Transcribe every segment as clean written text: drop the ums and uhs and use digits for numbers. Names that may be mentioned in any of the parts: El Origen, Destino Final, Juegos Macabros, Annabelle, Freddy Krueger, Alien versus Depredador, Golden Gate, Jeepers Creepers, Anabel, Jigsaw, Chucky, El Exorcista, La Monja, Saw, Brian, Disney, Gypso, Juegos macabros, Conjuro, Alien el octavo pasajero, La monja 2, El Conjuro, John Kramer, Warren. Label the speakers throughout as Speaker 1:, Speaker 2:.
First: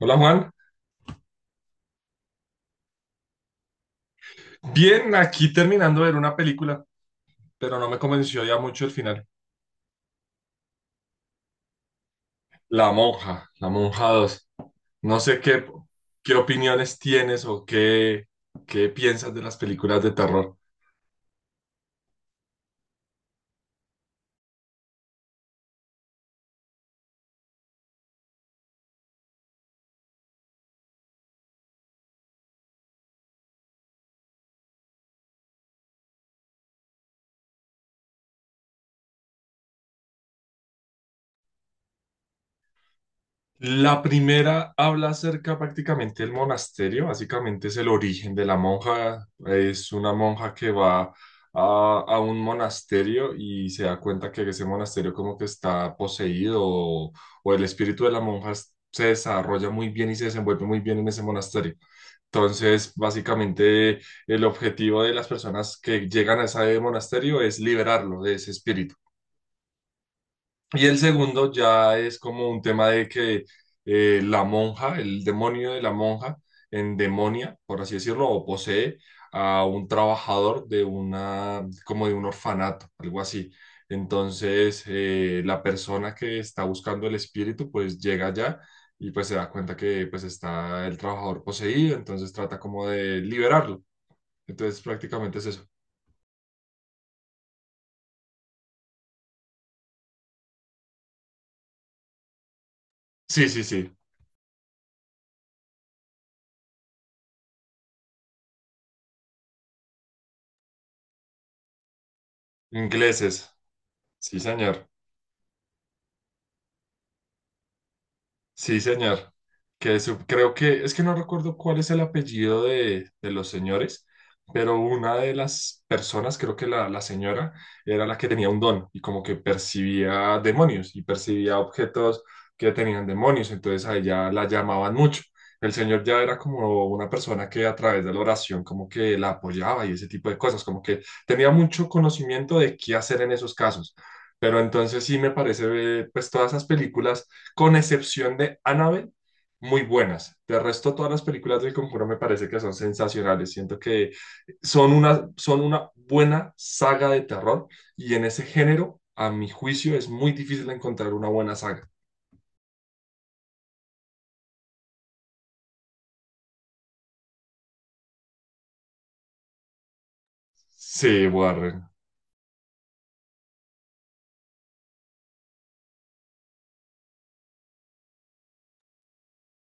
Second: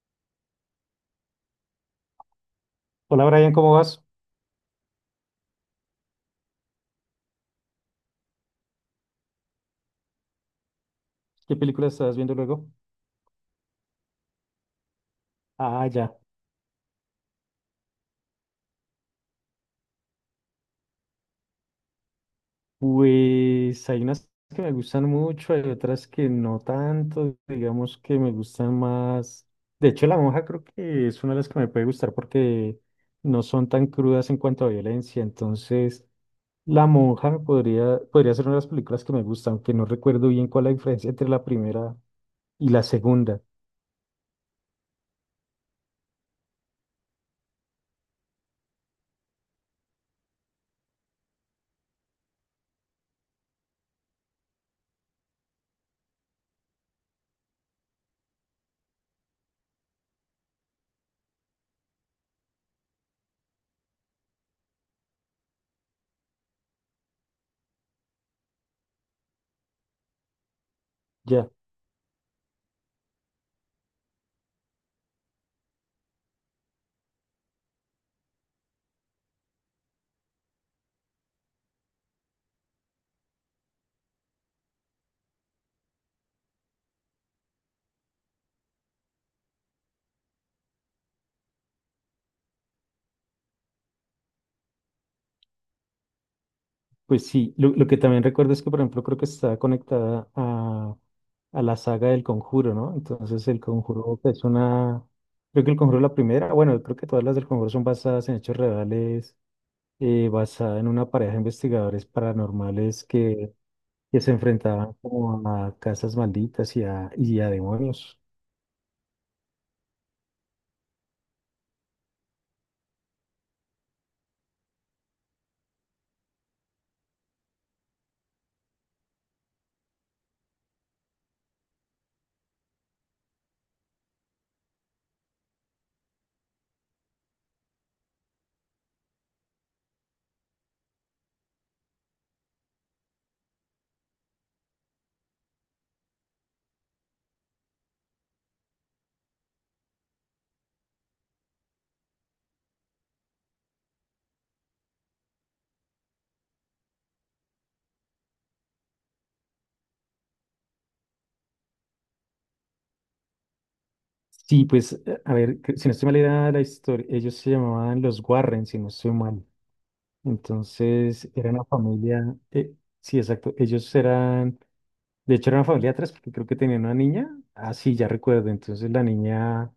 Speaker 1: Hola Juan.
Speaker 2: Hola Brian, ¿cómo vas?
Speaker 1: Bien, aquí terminando de ver una película, pero no me convenció ya mucho el final.
Speaker 2: ¿Qué película estás viendo luego?
Speaker 1: La monja 2. No sé qué,
Speaker 2: Ah, ya.
Speaker 1: qué opiniones tienes o qué piensas de las películas de terror.
Speaker 2: Pues hay unas que me gustan mucho, hay otras que no tanto, digamos que me gustan más. De hecho, La Monja creo que es una de las que me puede gustar porque no son tan crudas en cuanto a violencia. Entonces, La Monja me podría ser una de las películas que me gustan, aunque no recuerdo bien cuál es la diferencia entre la primera y la segunda.
Speaker 1: La primera habla acerca prácticamente del monasterio, básicamente es el origen de la monja, es una monja que va a un monasterio y se da cuenta que ese monasterio como que está poseído o el espíritu de la monja se desarrolla muy bien y se desenvuelve muy bien en ese monasterio. Entonces, básicamente el objetivo de las personas que llegan a ese monasterio es liberarlo de ese espíritu. Y el segundo
Speaker 2: Ya.
Speaker 1: ya es como un tema de que la monja, el demonio de la monja, endemonia, por así decirlo, o posee a un trabajador como de un orfanato, algo así. Entonces, la persona que está buscando el espíritu, pues llega allá y pues se da cuenta que pues está el trabajador poseído, entonces trata como de liberarlo. Entonces, prácticamente es eso.
Speaker 2: Pues sí, lo que también recuerdo es que, por ejemplo, creo que está conectada a la saga del Conjuro, ¿no?
Speaker 1: Sí,
Speaker 2: Entonces, el
Speaker 1: sí, sí.
Speaker 2: Conjuro pues, es una. Creo que el Conjuro es la primera, bueno, creo que todas las del Conjuro son basadas en hechos reales, basada en una pareja de investigadores paranormales que,
Speaker 1: Ingleses.
Speaker 2: que se
Speaker 1: Sí, señor.
Speaker 2: enfrentaban como a casas malditas y a demonios.
Speaker 1: Sí, señor. Que creo que, es que no recuerdo cuál es el apellido de los señores, pero una de las personas, creo que la señora, era la que tenía un don y como que percibía demonios y percibía objetos que tenían demonios, entonces a ella la llamaban mucho. El señor ya era como una persona que a través de la oración como que la apoyaba y ese tipo de cosas, como que tenía mucho conocimiento de qué hacer en esos casos. Pero entonces sí me parece, pues todas esas películas con excepción de Annabelle, muy buenas. De resto, todas las películas del Conjuro me parece que son sensacionales. Siento que son una buena saga de terror y en ese género, a mi juicio, es muy difícil encontrar una buena saga.
Speaker 2: Sí, pues, a ver, si no estoy mal, era la historia. Ellos se llamaban los Warren, si no estoy mal.
Speaker 1: Sí,
Speaker 2: Entonces era una
Speaker 1: Warren.
Speaker 2: familia, sí, exacto, ellos eran, de hecho era una familia de tres, porque creo que tenían una niña. Ah, sí, ya recuerdo. Entonces la niña,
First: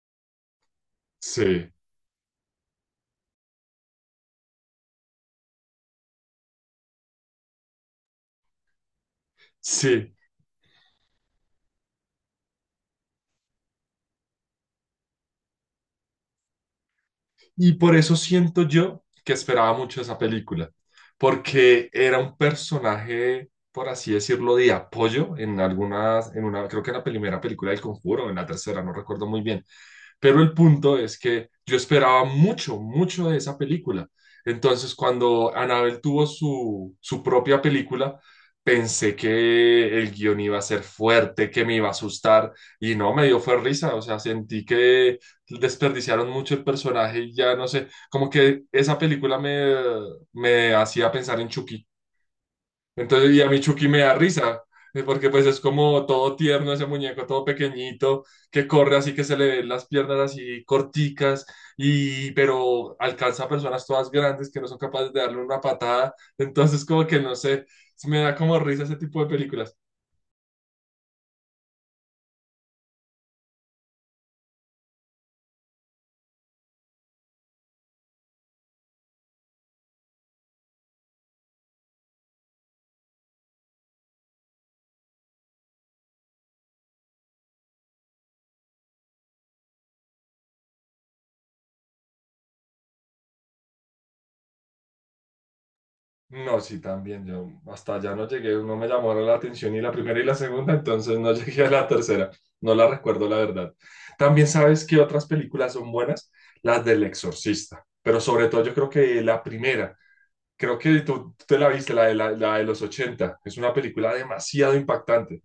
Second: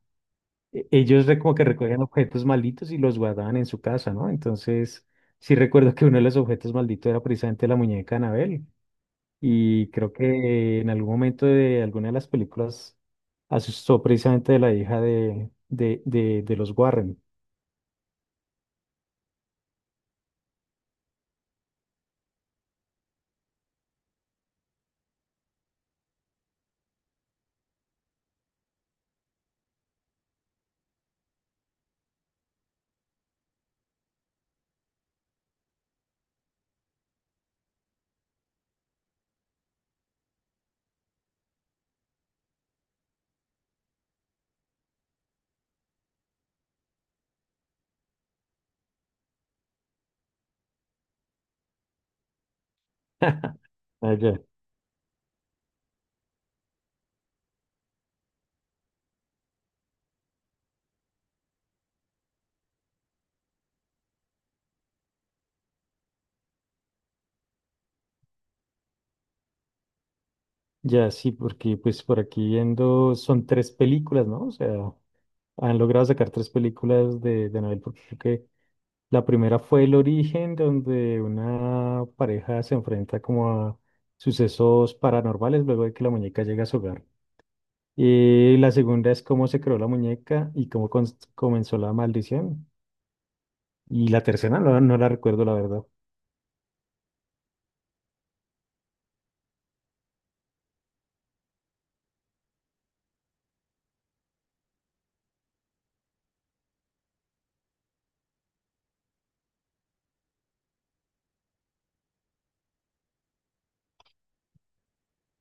Speaker 2: como que
Speaker 1: Sí,
Speaker 2: recogían objetos malditos y los guardaban en su casa, ¿no? Entonces sí recuerdo que uno de los objetos malditos era precisamente la muñeca Anabel, y
Speaker 1: sí.
Speaker 2: creo que en algún momento de alguna de las películas asustó precisamente de la hija de los Warren.
Speaker 1: Y por eso siento yo que esperaba mucho esa película, porque era un personaje, por así decirlo, de apoyo en algunas, en una, creo que en la primera película del Conjuro, en la tercera, no recuerdo muy bien. Pero el punto es que yo esperaba mucho, mucho de esa película. Entonces, cuando Annabelle tuvo su propia película, pensé que el guión iba a ser fuerte, que me iba a asustar, y no, me dio fue risa, o sea, sentí que desperdiciaron mucho el personaje y ya no sé, como que esa película me hacía pensar en Chucky. Entonces, y a mí Chucky me da
Speaker 2: Ah, ya.
Speaker 1: risa, porque pues es como todo tierno ese muñeco, todo pequeñito, que corre así que se le ven las piernas así corticas, y pero alcanza a personas todas grandes que no son capaces de darle una patada. Entonces, como que no sé, me da como risa ese tipo de películas.
Speaker 2: Ya, sí, porque pues por aquí viendo son tres películas, ¿no? O sea, han logrado sacar tres películas de Anabel, porque creo que la primera fue El Origen, donde una pareja se enfrenta como a sucesos paranormales luego de que la muñeca llega a su hogar. Y la segunda es cómo se creó la muñeca y cómo comenzó la maldición. Y la tercera no, no la recuerdo, la verdad.
Speaker 1: No, sí, también. Yo hasta allá no llegué, no me llamaron la atención ni la primera y la segunda, entonces no llegué a la tercera. No la recuerdo, la verdad. También sabes que otras películas son buenas, las del Exorcista, pero sobre todo yo creo que la primera, creo que tú te la viste, la de los ochenta, es una película demasiado impactante.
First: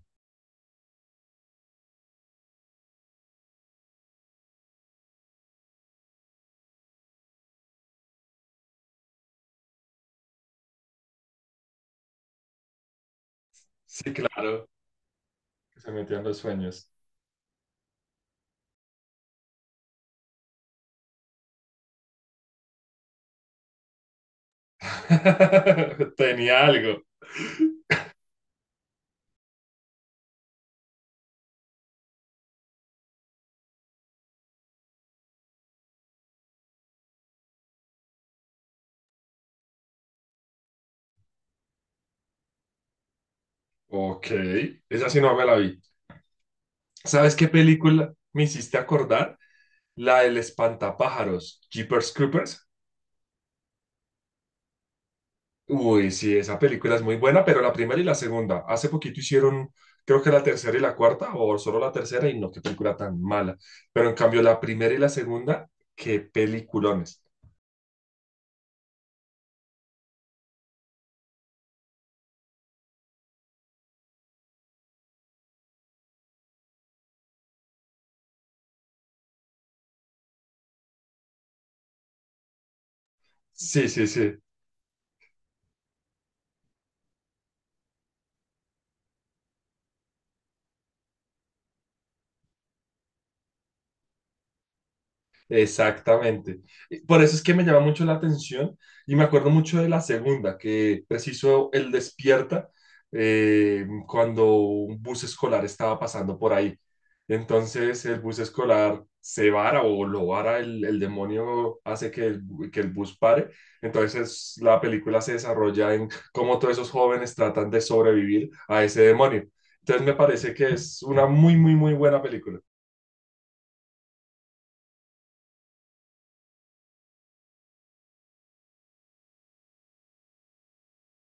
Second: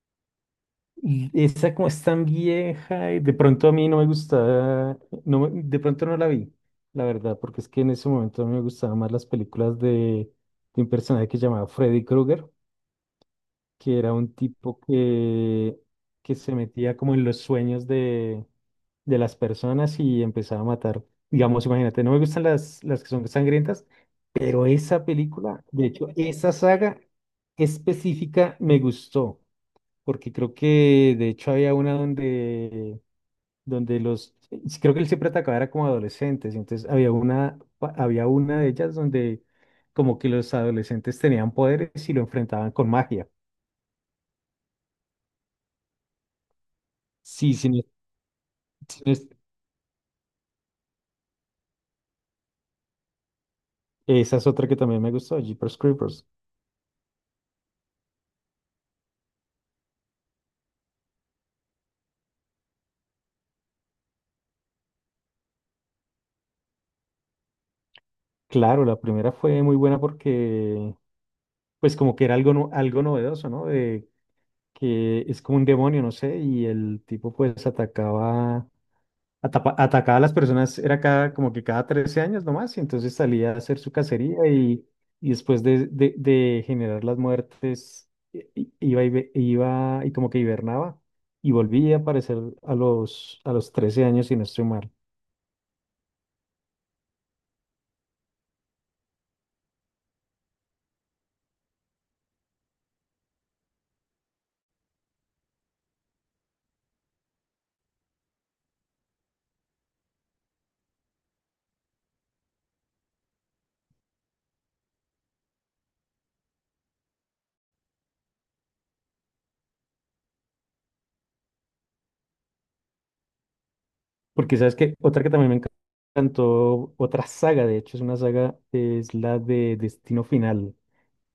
Speaker 2: Y esa como es tan vieja, y de pronto a mí no me gustaba. No, de pronto no la vi, la verdad, porque es que en ese momento a mí me gustaban más las películas de un personaje que se llamaba Freddy Krueger, que
Speaker 1: Sí,
Speaker 2: era un
Speaker 1: claro,
Speaker 2: tipo que,
Speaker 1: que se metían
Speaker 2: que
Speaker 1: los
Speaker 2: se
Speaker 1: sueños.
Speaker 2: metía como en los sueños de las personas y empezaba a matar. Digamos, imagínate, no me gustan las que son sangrientas, pero esa película, de hecho, esa
Speaker 1: Tenía
Speaker 2: saga
Speaker 1: algo.
Speaker 2: específica me gustó porque creo que de hecho había una donde sí, creo que él siempre atacaba era como adolescentes, y entonces había una de ellas donde como que los adolescentes tenían poderes y lo enfrentaban con magia.
Speaker 1: Ok, esa sí no me la vi. ¿Sabes qué
Speaker 2: Sí, sí,
Speaker 1: película me hiciste
Speaker 2: sí
Speaker 1: acordar? La del espantapájaros, Jeepers Creepers.
Speaker 2: esa es otra que también me gustó, Jeepers
Speaker 1: Uy,
Speaker 2: Creepers.
Speaker 1: sí, esa película es muy buena, pero la primera y la segunda. Hace poquito hicieron, creo que la tercera y la cuarta, o solo la tercera, y no, qué película tan mala. Pero en cambio, la primera y la segunda, qué peliculones.
Speaker 2: Claro, la primera fue muy buena porque pues como que era algo novedoso, ¿no? De que es como un demonio, no sé, y el tipo pues atacaba a las personas, era cada, como que cada 13 años nomás, y entonces salía a hacer
Speaker 1: Sí,
Speaker 2: su
Speaker 1: sí,
Speaker 2: cacería
Speaker 1: sí.
Speaker 2: y después de generar las muertes, iba y como que hibernaba y volvía a aparecer a los 13 años, si no estoy mal.
Speaker 1: Exactamente. Por eso es que me llama mucho la atención y me acuerdo mucho de la segunda, que preciso el despierta cuando un bus escolar estaba pasando por ahí. Entonces el bus escolar se vara o lo vara, el demonio hace que el bus pare. Entonces la película se desarrolla en cómo todos esos jóvenes tratan de sobrevivir a ese demonio. Entonces me parece que es una muy, muy, muy buena película.
Speaker 2: Porque sabes que otra que también me encantó, otra saga, de hecho, es una saga, es la de Destino Final,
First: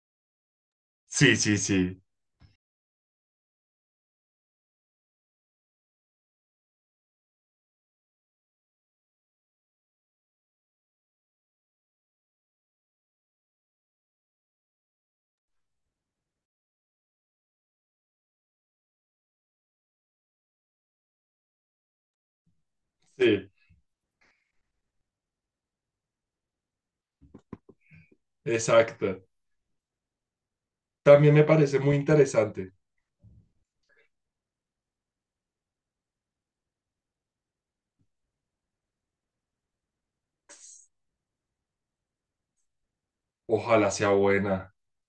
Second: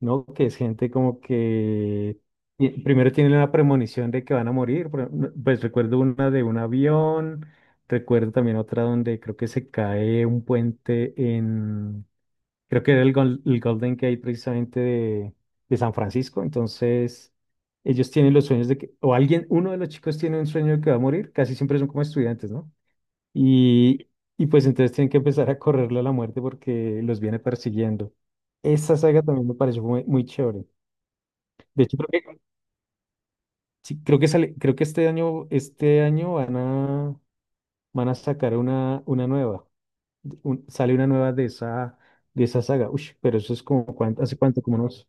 Speaker 2: ¿no? Que es gente como
Speaker 1: Sí, sí, sí.
Speaker 2: que primero tienen la premonición de que van a morir. Por ejemplo, pues recuerdo una de un avión, recuerdo también otra donde creo que se cae un puente en, creo que era el Golden Gate, precisamente de San Francisco. Entonces, ellos tienen los sueños de que, o alguien, uno de los chicos tiene un sueño de que va a morir, casi siempre son como estudiantes, ¿no?
Speaker 1: Sí,
Speaker 2: Y, y pues entonces tienen que empezar a correrle a la muerte porque los viene persiguiendo. Esa saga
Speaker 1: exacto.
Speaker 2: también me pareció muy, muy chévere.
Speaker 1: También me parece
Speaker 2: De
Speaker 1: muy
Speaker 2: hecho, creo que,
Speaker 1: interesante.
Speaker 2: sí, creo que sale, creo que este año van a sacar una nueva. Sale una nueva de esa saga. Uy, pero eso es como
Speaker 1: Ojalá sea
Speaker 2: cuánto, hace cuánto,
Speaker 1: buena.
Speaker 2: como unos,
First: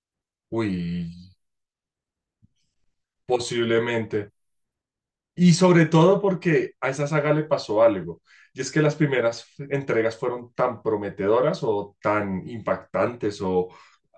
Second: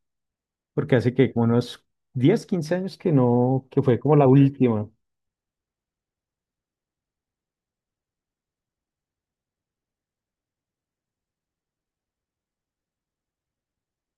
Speaker 2: porque hace
Speaker 1: Uy,
Speaker 2: que como unos 10 15 años que no, que fue como la
Speaker 1: posiblemente.
Speaker 2: última.
Speaker 1: Y sobre todo porque a esa saga le pasó algo. Y es que las primeras entregas fueron tan prometedoras o tan impactantes o,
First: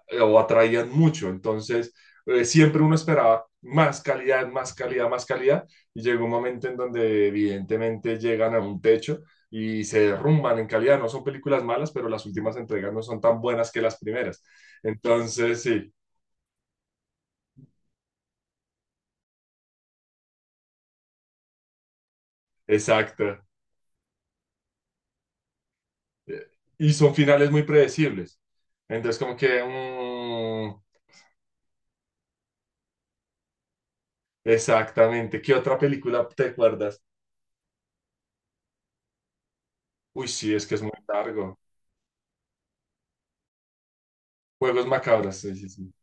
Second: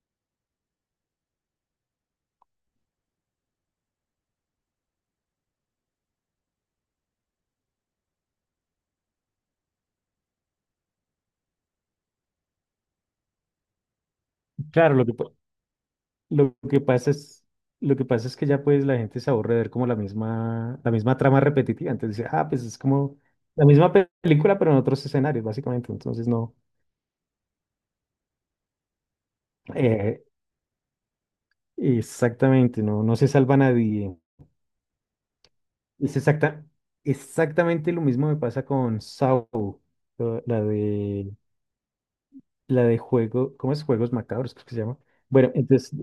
Speaker 1: eh, o atraían mucho. Entonces, siempre uno esperaba más calidad, más calidad, más calidad, y llegó un momento en donde evidentemente llegan a un techo y se derrumban en calidad. No son películas malas, pero las últimas entregas no son tan buenas que las primeras.
Speaker 2: Claro,
Speaker 1: Entonces, sí,
Speaker 2: Lo que pasa es, lo que pasa es que ya pues la gente se aburre de ver como la misma trama repetitiva. Entonces dice, ah, pues es como
Speaker 1: exacto.
Speaker 2: la misma película, pero en otros escenarios, básicamente. Entonces no,
Speaker 1: Y son finales muy predecibles. Entonces, como que...
Speaker 2: eh,
Speaker 1: mm,
Speaker 2: exactamente, no, no se salva nadie.
Speaker 1: exactamente. ¿Qué otra
Speaker 2: Es
Speaker 1: película te
Speaker 2: exacta,
Speaker 1: acuerdas?
Speaker 2: exactamente lo mismo me pasa con Saw,
Speaker 1: Uy,
Speaker 2: la
Speaker 1: sí,
Speaker 2: la
Speaker 1: es que es muy
Speaker 2: de,
Speaker 1: largo.
Speaker 2: la de juego, ¿cómo es? Juegos Macabros, creo que se
Speaker 1: Juegos
Speaker 2: llama.
Speaker 1: macabros,
Speaker 2: Bueno,
Speaker 1: sí, sí,
Speaker 2: entonces
Speaker 1: sí.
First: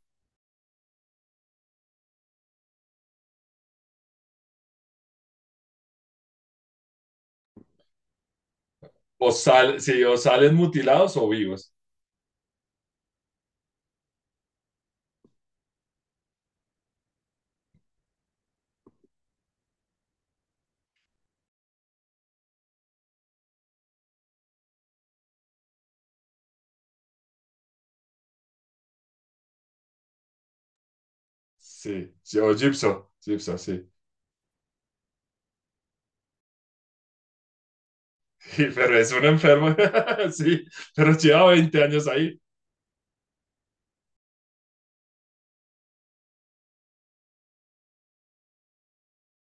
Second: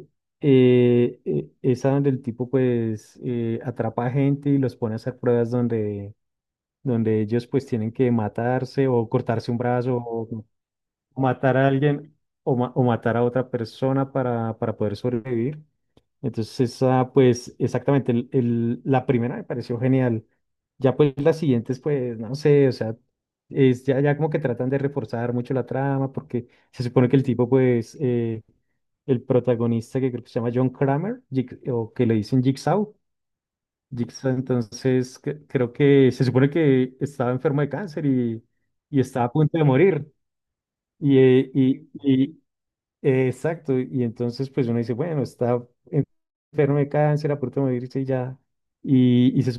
Speaker 2: esa donde el tipo pues atrapa a gente y los pone a hacer pruebas donde donde ellos pues tienen que matarse o
Speaker 1: O,
Speaker 2: cortarse un
Speaker 1: sí,
Speaker 2: brazo
Speaker 1: o
Speaker 2: o
Speaker 1: salen mutilados o
Speaker 2: matar a
Speaker 1: vivos.
Speaker 2: alguien o matar a otra persona para poder sobrevivir. Entonces esa pues exactamente la primera me pareció genial. Ya pues las siguientes pues no sé, o sea, es ya, ya como que tratan de reforzar mucho la trama porque se supone que el tipo pues el protagonista que creo que se llama John Kramer o
Speaker 1: Sí,
Speaker 2: que le
Speaker 1: sí,
Speaker 2: dicen
Speaker 1: o
Speaker 2: Jigsaw.
Speaker 1: Gypso, Gypso, sí.
Speaker 2: Entonces creo que se supone que estaba enfermo de cáncer y,
Speaker 1: Pero
Speaker 2: y
Speaker 1: es un
Speaker 2: estaba a punto de
Speaker 1: enfermo,
Speaker 2: morir.
Speaker 1: sí, pero
Speaker 2: Y,
Speaker 1: lleva
Speaker 2: eh,
Speaker 1: 20
Speaker 2: y,
Speaker 1: años
Speaker 2: y,
Speaker 1: ahí.
Speaker 2: exacto, y entonces pues uno dice, bueno, está enfermo de cáncer, a punto de morirse y ya. Y se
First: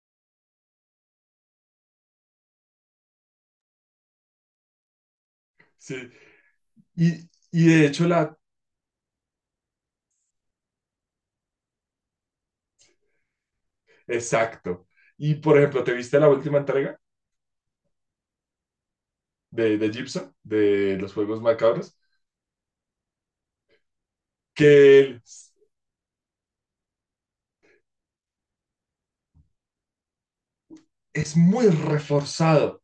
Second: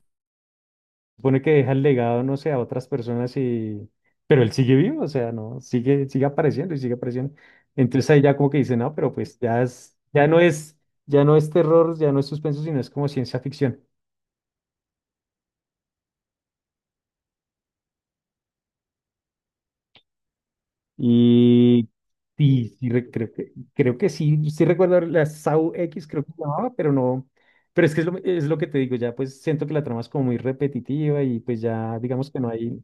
Speaker 2: supone que deja el legado, no sé, a otras personas y... Pero él sigue vivo, o sea, no,
Speaker 1: Sí.
Speaker 2: sigue apareciendo y sigue
Speaker 1: Y,
Speaker 2: apareciendo.
Speaker 1: y de hecho,
Speaker 2: Entonces ahí ya
Speaker 1: la.
Speaker 2: como que dice, no, pero pues ya no es ya no es terror, ya no es suspenso, sino es como ciencia ficción.
Speaker 1: Exacto. Y por ejemplo, ¿te viste la última entrega de Gypso, de los Juegos
Speaker 2: Y
Speaker 1: Macabros?
Speaker 2: sí, sí, creo que sí, sí
Speaker 1: Que
Speaker 2: recuerdo
Speaker 1: él
Speaker 2: la SAU X, creo que se llamaba, pero no. Pero es que es lo que te digo, ya pues siento que la trama es como muy repetitiva
Speaker 1: es
Speaker 2: y pues
Speaker 1: muy
Speaker 2: ya digamos que no
Speaker 1: reforzado,
Speaker 2: hay,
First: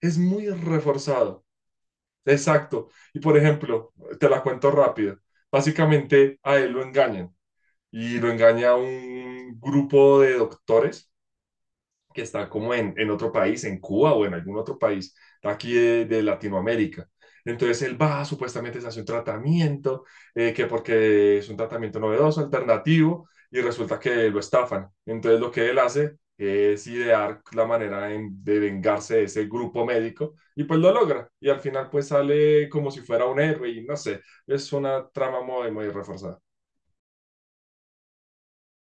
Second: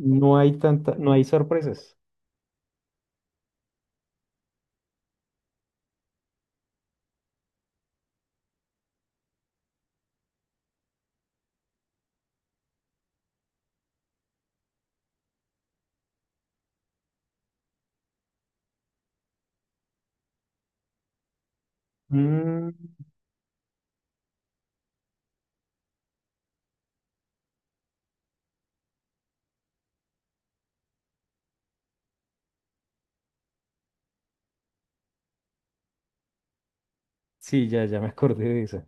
Speaker 1: es muy
Speaker 2: hay tanta, no hay
Speaker 1: reforzado.
Speaker 2: sorpresas.
Speaker 1: Exacto. Y por ejemplo, te la cuento rápido. Básicamente a él lo engañan y lo engaña un grupo de doctores que está como en otro país, en Cuba o en algún otro país de aquí de Latinoamérica. Entonces él va, supuestamente se hace un tratamiento, que porque es un tratamiento novedoso,
Speaker 2: Mm,
Speaker 1: alternativo, y resulta que lo estafan. Entonces lo que él hace es idear la manera de vengarse de ese grupo médico y pues lo logra. Y al final pues sale como si fuera un héroe y no sé, es una trama muy, muy reforzada.
Speaker 2: sí, ya, ya me acordé de esa.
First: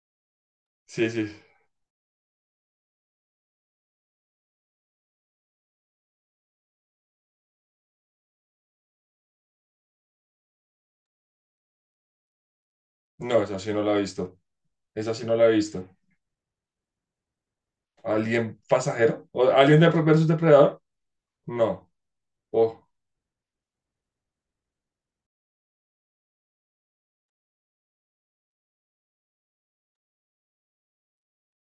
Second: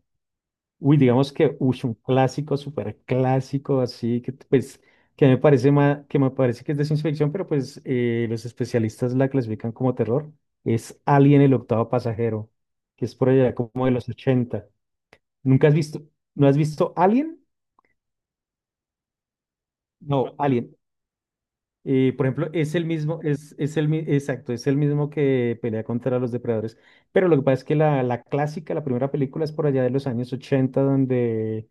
Speaker 2: Uy,
Speaker 1: Sí, sí.
Speaker 2: digamos que uy, un clásico, súper clásico, así que pues que me parece que es de ciencia ficción, pero pues los especialistas la clasifican como terror. Es Alien el octavo pasajero, que es por
Speaker 1: No,
Speaker 2: allá
Speaker 1: esa sí no
Speaker 2: como de
Speaker 1: la he
Speaker 2: los
Speaker 1: visto.
Speaker 2: ochenta.
Speaker 1: Esa sí no la he
Speaker 2: ¿Nunca has
Speaker 1: visto.
Speaker 2: visto, no has visto Alien?
Speaker 1: ¿Alien pasajero? ¿O Alien de versus
Speaker 2: No, Alien.
Speaker 1: Depredador? No.
Speaker 2: Por ejemplo, es el
Speaker 1: Oh,
Speaker 2: mismo, exacto, es el mismo que pelea contra los depredadores. Pero lo que pasa es que la clásica, la primera película es por allá de los años 80 donde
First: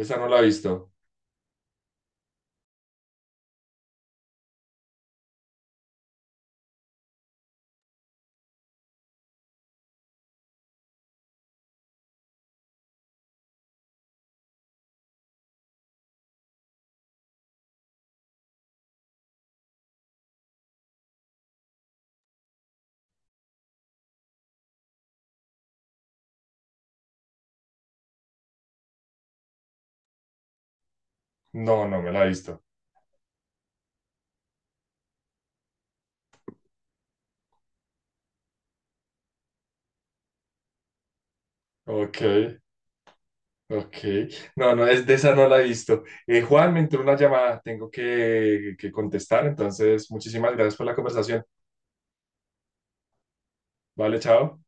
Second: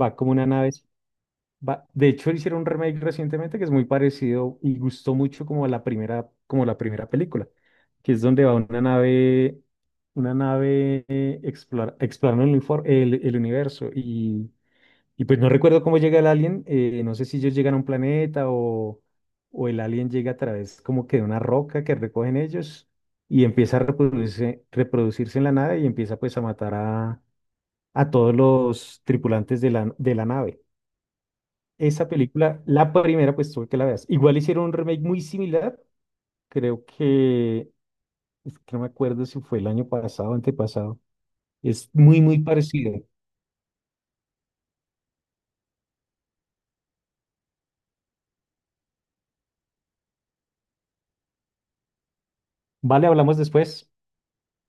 Speaker 2: va
Speaker 1: no
Speaker 2: como
Speaker 1: la he
Speaker 2: una nave.
Speaker 1: visto.
Speaker 2: De hecho, hicieron un remake recientemente que es muy parecido y gustó mucho como la primera película, que es donde va una nave explorando el universo. Y pues no recuerdo cómo llega el alien, no sé si ellos llegan a un planeta, o el alien llega a través como que de una roca que recogen ellos y empieza a reproducirse en la nave y empieza pues a matar a todos los tripulantes de la nave.
Speaker 1: No, no
Speaker 2: Esa
Speaker 1: me la he visto.
Speaker 2: película, la primera, pues tuve que la veas. Igual hicieron un remake muy similar, creo que, es que no me acuerdo si fue el año pasado o antepasado. Es
Speaker 1: Ok,
Speaker 2: muy, muy parecido.
Speaker 1: ok. No, no, es de esa no la he visto. Juan, me entró una llamada. Tengo que contestar. Entonces, muchísimas gracias por la conversación.
Speaker 2: Vale, hablamos después.
Speaker 1: Vale, chao.